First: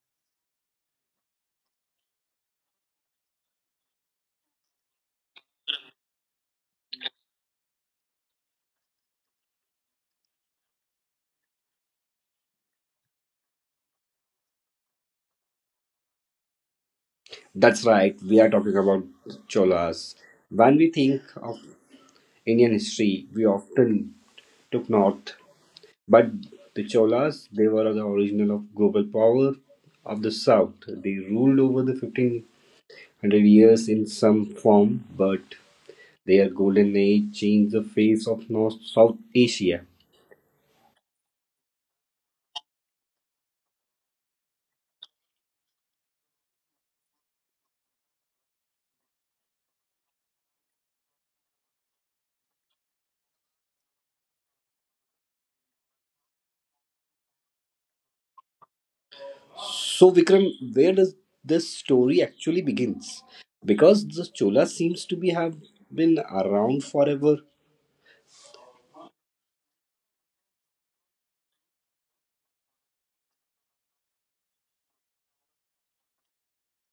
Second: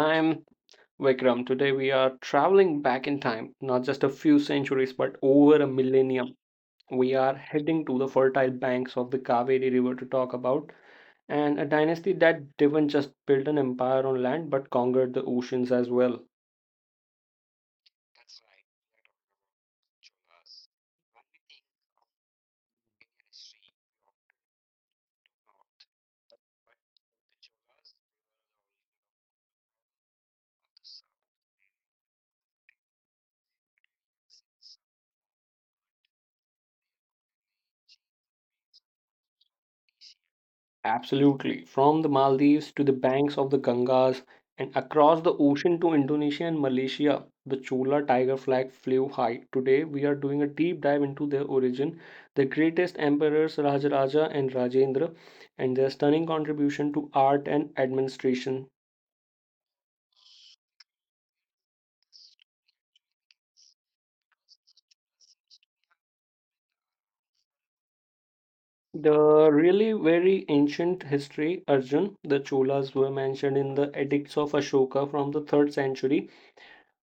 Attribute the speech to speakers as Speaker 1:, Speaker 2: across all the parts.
Speaker 1: I'm Vikram. Today we are traveling back in time, not just a few centuries, but over a millennium. We are heading to the fertile banks of the Kaveri River to talk about, and a dynasty that didn't just build an empire on land but conquered the oceans as well.
Speaker 2: That's right, we are talking about Cholas. When we think of Indian history, we often look north, but the Cholas, they were the original of global power of the south. They ruled over the 1500 years in some form, but their golden age changed the face of North South Asia.
Speaker 1: Absolutely. From the Maldives to the banks of the Gangas and across the ocean to Indonesia and Malaysia, the Chola tiger flag flew high. Today, we are doing a deep dive into their origin, the greatest emperors Rajaraja and Rajendra, and their stunning contribution to art and administration.
Speaker 2: So Vikram, where does this story actually begins? Because the Cholas seems to be have been around forever.
Speaker 1: The really very ancient history, Arjun, the Cholas were mentioned in the edicts of Ashoka from the 3rd century.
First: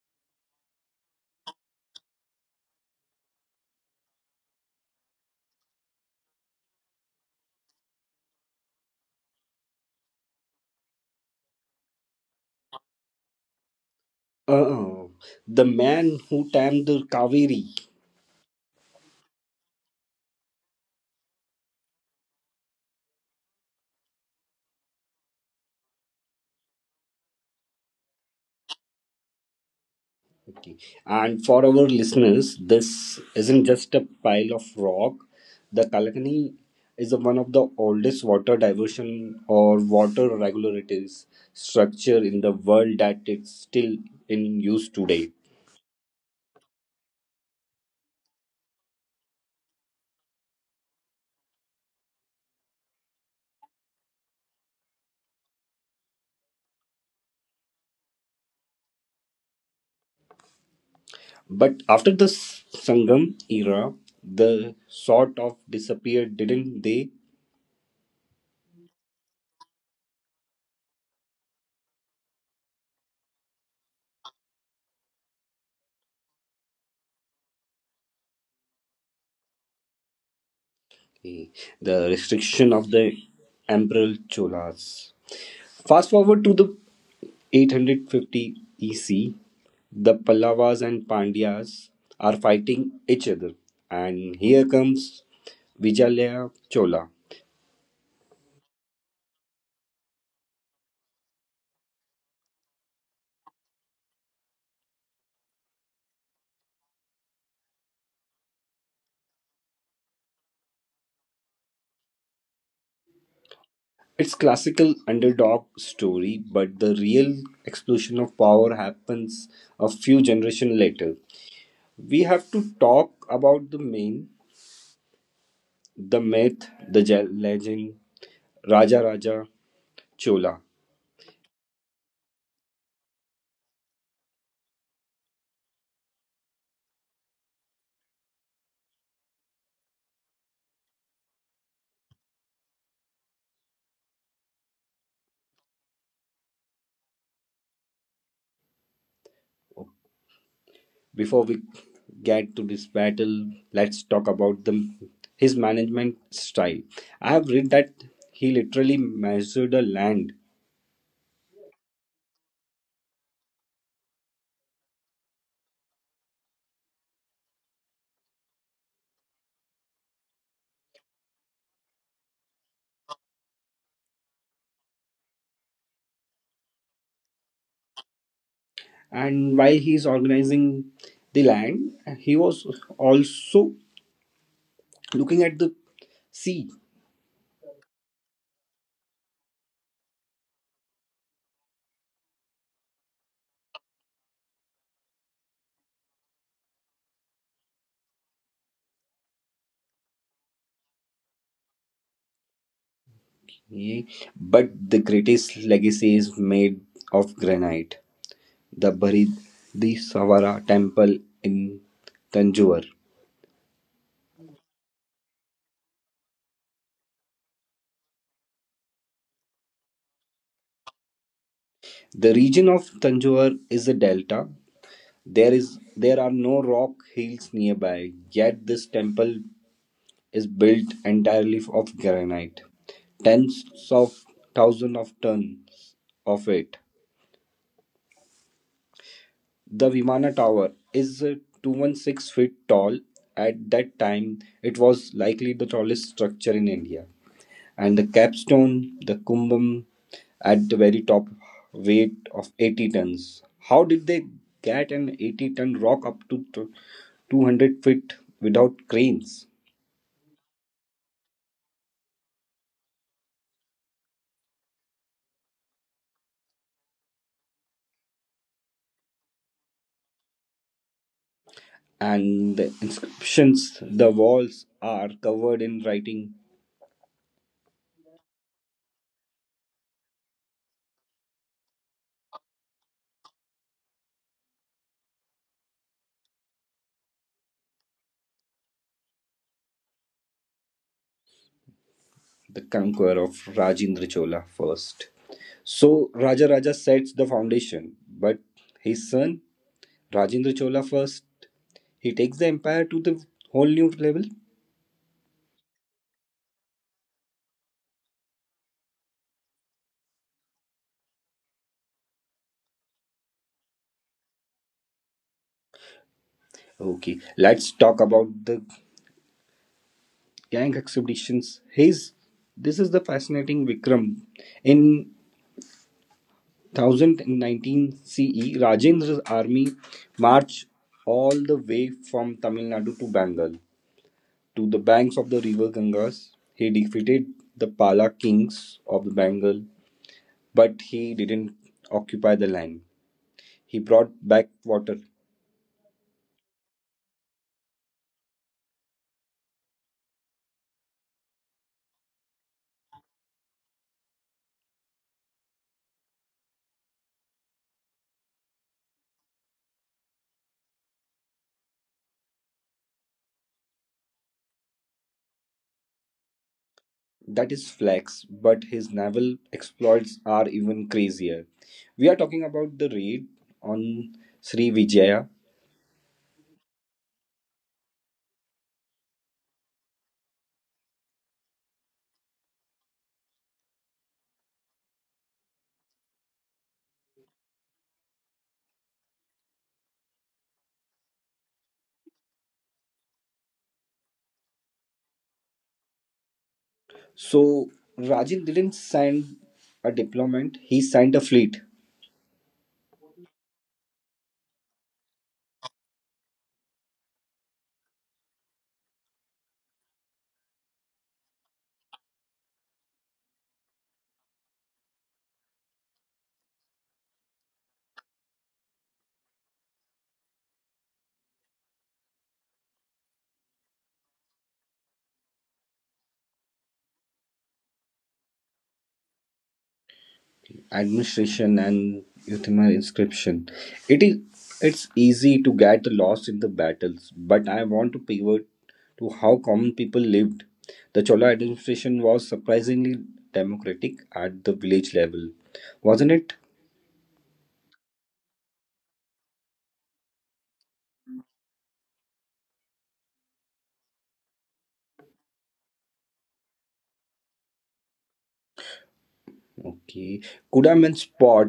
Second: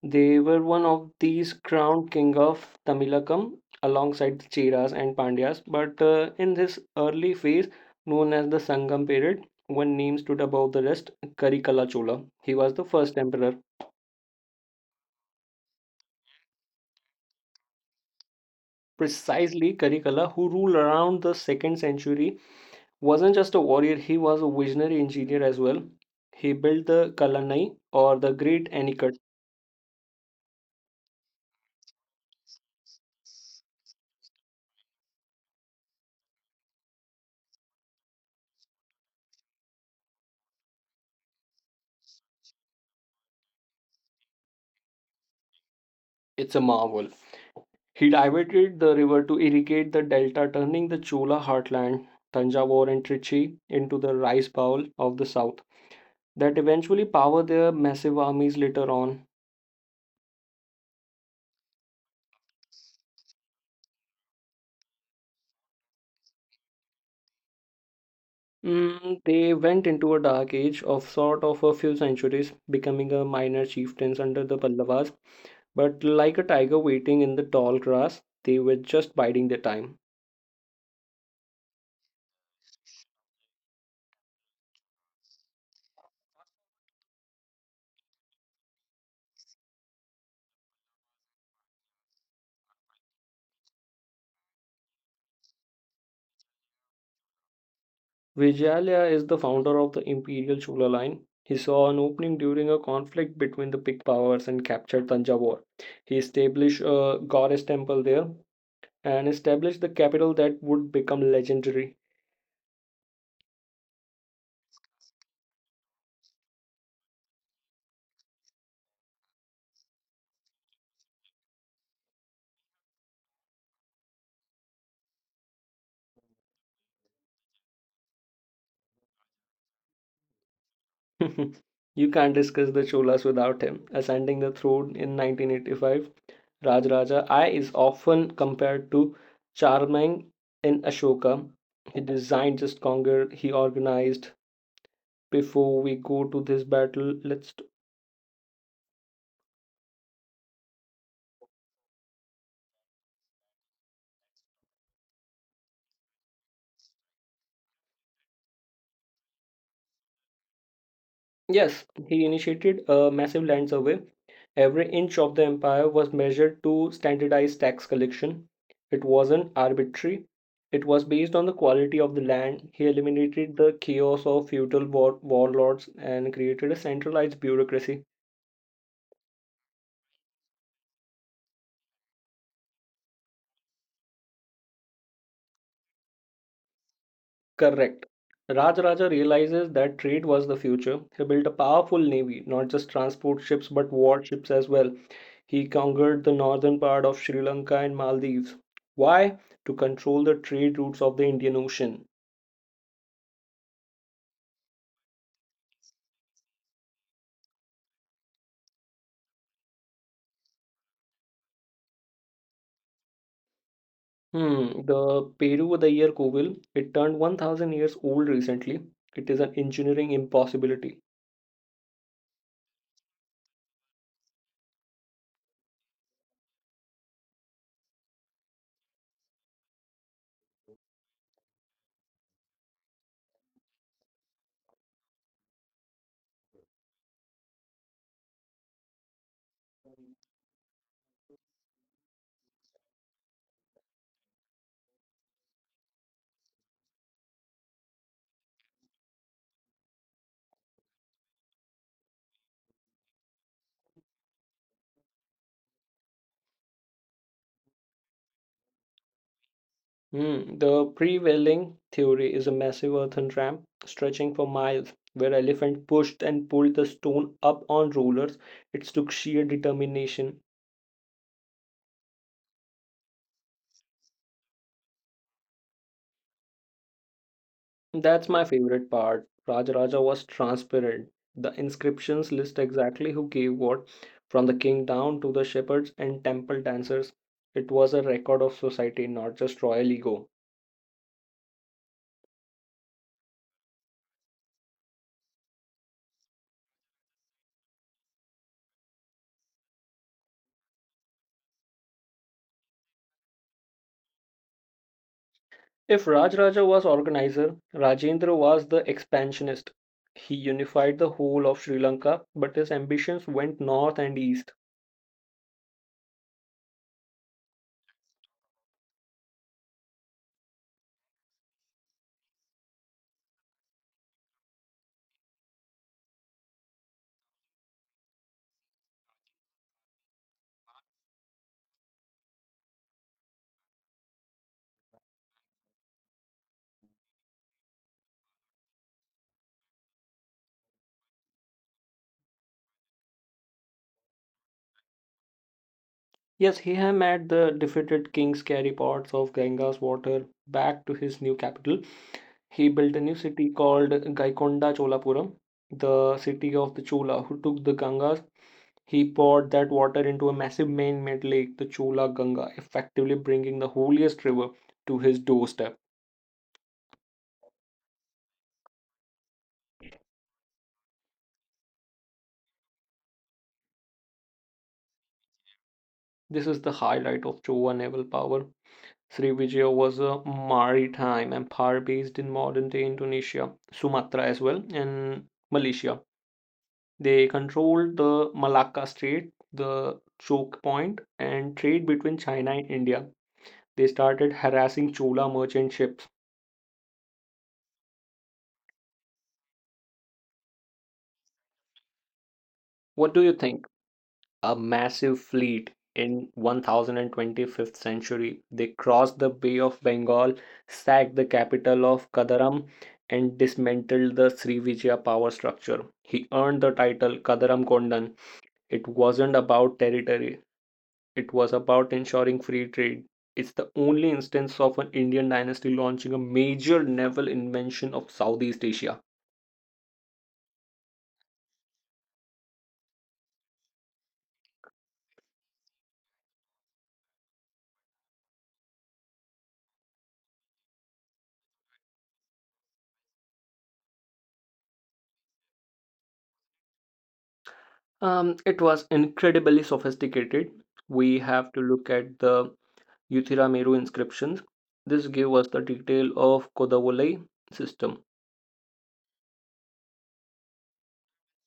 Speaker 1: They were one of these crowned king of Tamilakam alongside the Cheras and Pandyas, but in this early phase, known as the Sangam period, one name stood above the rest, Karikala Chola. He was the first emperor.
Speaker 2: Uh, the man who tamed the Kaveri.
Speaker 1: Precisely, Karikala, who ruled around the 2nd century, wasn't just a warrior, he was a visionary engineer as well. He built the Kalanai or the Great Anicut.
Speaker 2: Okay. And for our listeners, this isn't just a pile of rock. The Kalakani is one of the oldest water diversion or water regulators structure in the world that is still in use today.
Speaker 1: It's a marvel. He diverted the river to irrigate the delta, turning the Chola heartland, Tanjavur and Trichy, into the rice bowl of the south that eventually powered their massive armies later on.
Speaker 2: But after the Sangam era, the sort of disappeared, didn't they?
Speaker 1: They went into a dark age of sort of a few centuries, becoming a minor chieftains under the Pallavas, but like a tiger waiting in the tall grass, they were just biding their time.
Speaker 2: Eh, the restriction of the emperor Cholas. Fast forward to the 850 EC, the Pallavas and Pandyas are fighting each other, and here comes Vijayalaya Chola.
Speaker 1: Vijayalia is the founder of the imperial Chola line. He saw an opening during a conflict between the big powers and captured Tanjavur. He established a goddess temple there and established the capital that would become legendary.
Speaker 2: It's classical underdog story, but the real explosion of power happens a few generations later. We have to talk about the meme, the myth, the legend, Raja Raja Chola.
Speaker 1: You can't discuss the Cholas without him. Ascending the throne in 1985, Rajaraja I is often compared to Charming in Ashoka. He designed just conquered, he organized. Before we go to this battle, let's.
Speaker 2: Before we get to this battle, let's talk about the his management style. I have read that he literally measured the land,
Speaker 1: Yes, he initiated a massive land survey. Every inch of the empire was measured to standardize tax collection. It wasn't arbitrary, it was based on the quality of the land. He eliminated the chaos of feudal warlords and created a centralized bureaucracy.
Speaker 2: and while he is organizing the land, he was also looking at the sea.
Speaker 1: Correct. Rajaraja realizes that trade was the future. He built a powerful navy, not just transport ships but warships as well. He conquered the northern part of Sri Lanka and Maldives. Why? To control the trade routes of the Indian Ocean.
Speaker 2: Yeah. But the greatest legacy is made of granite. The Bharidhi Savara temple in Tanjore.
Speaker 1: The Peru the year Kovil, it turned 1000 years old recently. It is an engineering impossibility.
Speaker 2: The region of Tanjore is a delta. There are no rock hills nearby, yet this temple is built entirely of granite. Tens of thousands of tons of it. The Vimana Tower is 216 feet tall. At that time, it was likely the tallest structure in India. And the capstone, the kumbum, at the very top, weight of 80 tons. How did they get an 80-ton rock up to 200 feet without cranes?
Speaker 1: The prevailing theory is a massive earthen ramp stretching for miles where elephant pushed and pulled the stone up on rollers. It took sheer determination.
Speaker 2: And the inscriptions, the walls are covered in writing
Speaker 1: That's my favorite part. Rajaraja was transparent. The inscriptions list exactly who gave what, from the king down to the shepherds and temple dancers. It was a record of society, not just royal ego.
Speaker 2: the conqueror of Rajendra Chola first. So Raja Raja sets the foundation, but his son Rajendra Chola first he takes the empire to the whole new level.
Speaker 1: If Rajaraja was organizer, Rajendra was the expansionist. He unified the whole of Sri Lanka, but his ambitions went north and east.
Speaker 2: Okay, let's talk about the gang expeditions. His this is the fascinating Vikram. In 1019 CE, Rajendra's army marched all the way from Tamil Nadu to Bengal to the banks of the river Gangas. He defeated the Pala kings of Bengal, but he didn't occupy the land. He brought back water.
Speaker 1: Yes, he had made the defeated kings carry parts of Ganga's water back to his new capital. He built a new city called Gaikonda Cholapuram, the city of the Chola, who took the Gangas. He poured that water into a massive man-made lake, the Chola Ganga, effectively bringing the holiest river to his doorstep.
Speaker 2: That is flex, but his naval exploits are even crazier. We are talking about the raid on Sri Vijaya.
Speaker 1: This is the highlight of Chola naval power. Srivijaya was a maritime empire based in modern-day Indonesia, Sumatra as well, and Malaysia. They controlled the Malacca Strait, the choke point, and trade between China and India. They started harassing Chola merchant ships.
Speaker 2: So Rajan didn't send a deployment, he sent a fleet.
Speaker 1: What do you think? A massive fleet in 1025th century. They crossed the Bay of Bengal, sacked the capital of Kadaram, and dismantled the Srivijaya power structure. He earned the title Kadaram Kondan. It wasn't about territory, it was about ensuring free trade. It's the only instance of an Indian dynasty launching a major naval invention of Southeast Asia.
Speaker 2: Administration and Euthymar inscription. It is it's easy to get lost in the battles, but I want to pivot to how common people lived. The Chola administration was surprisingly democratic at the village level, wasn't it?
Speaker 1: It was incredibly sophisticated. We have to look at the Uthiramaru inscriptions. This gave us the detail of Kodavulai system.
Speaker 2: Okay. Kuda means pot,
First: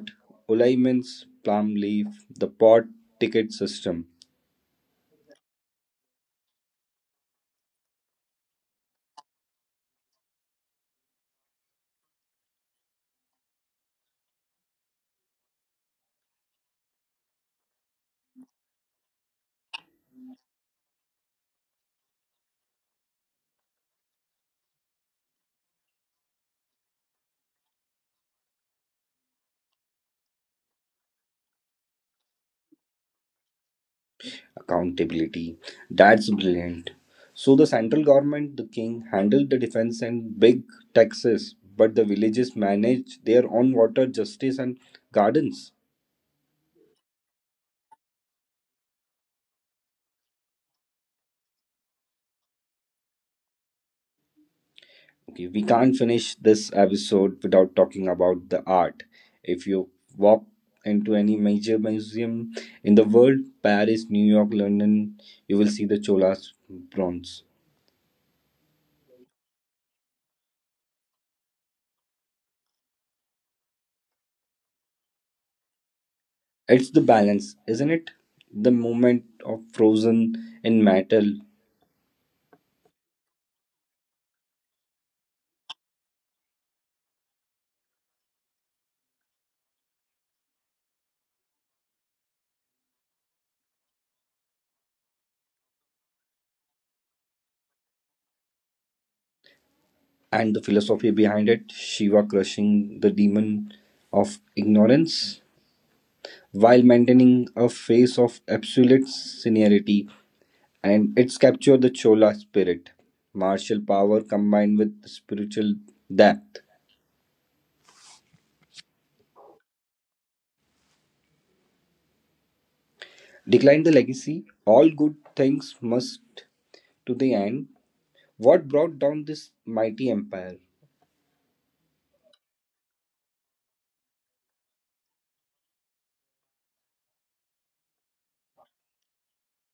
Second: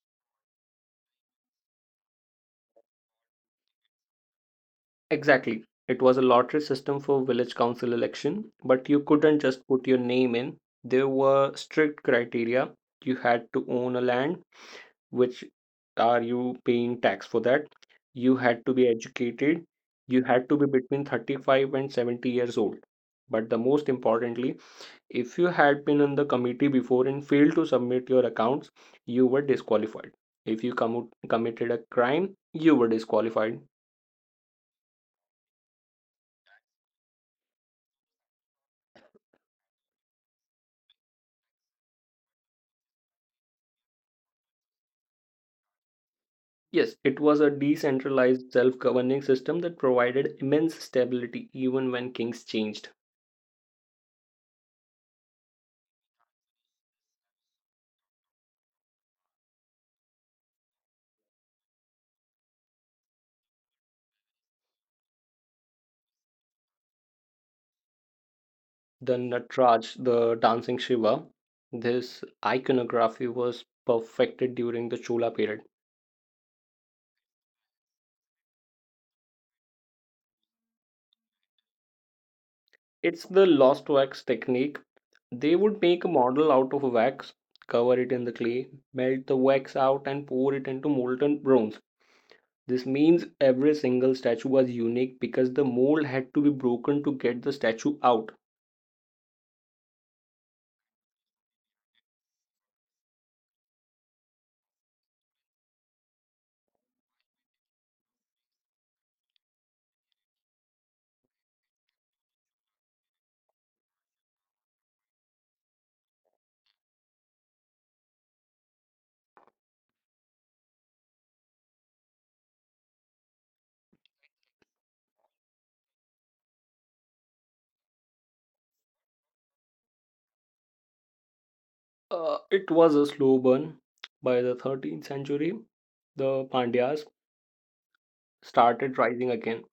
Speaker 2: ulai means palm leaf, the pot ticket system,
Speaker 1: Exactly. It was a lottery system for village council election, but you couldn't just put your name in. There were strict criteria. You had to own a land, which are you paying tax for that? You had to be educated. You had to be between 35 and 70 years old. But the most importantly, if you had been on the committee before and failed to submit your accounts, you were disqualified. If you committed a crime, you were disqualified.
Speaker 2: accountability. That's brilliant. So the central government, the king, handled the defense and big taxes, but the villages managed their own water, justice, and gardens.
Speaker 1: Yes, it was a decentralized self governing system that provided immense stability even when kings changed.
Speaker 2: Okay, we can't finish this episode without talking about the art. If you walk into any major museum in the world, Paris, New York, London, you will see the Cholas bronze.
Speaker 1: The Natraj, the dancing Shiva, this iconography was perfected during the Chola period.
Speaker 2: It's the balance, isn't it? The moment of frozen in metal
Speaker 1: It's the lost wax technique. They would make a model out of wax, cover it in the clay, melt the wax out, and pour it into molten bronze. This means every single statue was unique because the mold had to be broken to get the statue out.
Speaker 2: and the philosophy behind it, Shiva crushing the demon of ignorance while maintaining a face of absolute seniority, and it's captured the Chola spirit, martial power combined with spiritual depth. Decline the legacy, all good things must to the end. What brought down this mighty empire?
Speaker 1: It was a slow burn. By the 13th century, the Pandyas started rising again.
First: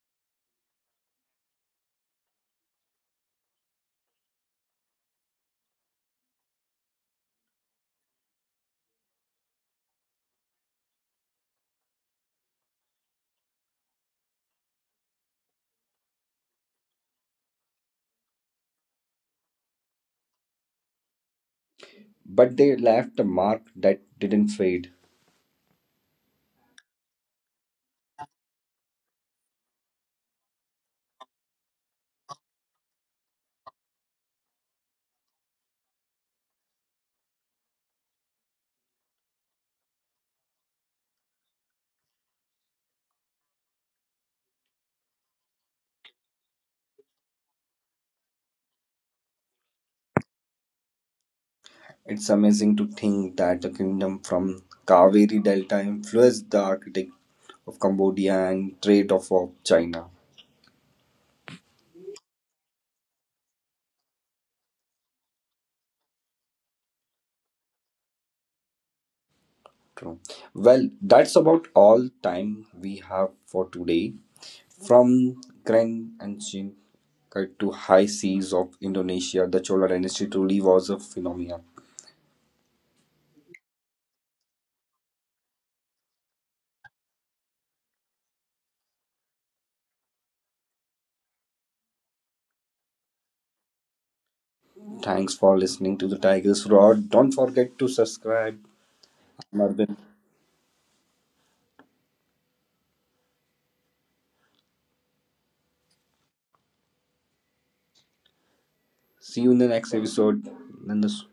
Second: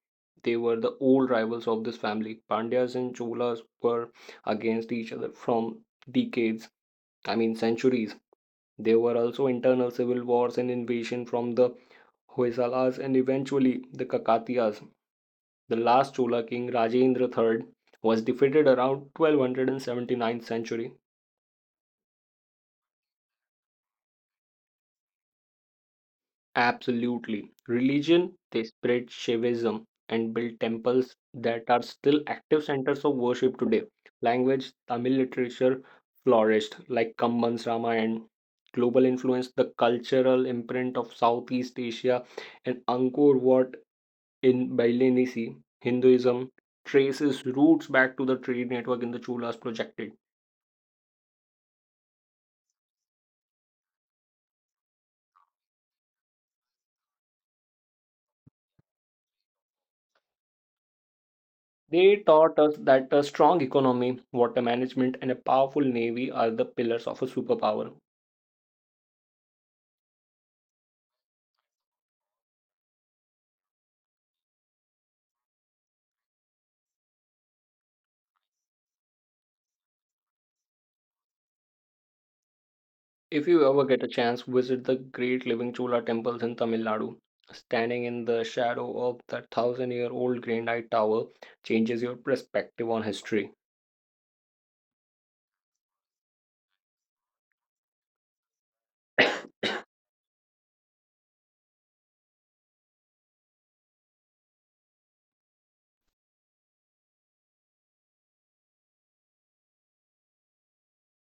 Speaker 1: They were the old rivals of this family. Pandyas and Cholas were against each other from decades. I mean, centuries. There were also internal civil wars and invasion from the Hoysalas and eventually the Kakatiyas. The last Chola king, Rajendra III, was defeated around 1279th century.
Speaker 2: But they left a mark that didn't fade.
Speaker 1: Absolutely. Religion, they spread Shaivism and built temples that are still active centers of worship today. Language, Tamil literature flourished, like Kamban's Ramayana. Global influence, the cultural imprint of Southeast Asia, and Angkor Wat in Balinese Hinduism traces roots back to the trade network in the Cholas projected.
Speaker 2: It's amazing to think that the kingdom from Kaveri Delta influenced the architect of Cambodia and trade of China.
Speaker 1: They taught us that a strong economy, water management, and a powerful navy are the pillars of a superpower.
Speaker 2: True. Well, that's about all time we have for today. From grand ancient to high seas of Indonesia, the Chola dynasty truly was a phenomenon.
Speaker 1: If you ever get a chance, visit the great living Chola temples in Tamil Nadu. Standing in the shadow of that 1000-year-old granite tower changes your perspective on history.
Speaker 2: Thanks for listening to the Tiger's Roar. Don't forget to subscribe. Marvin. See you in the next episode. Nandus.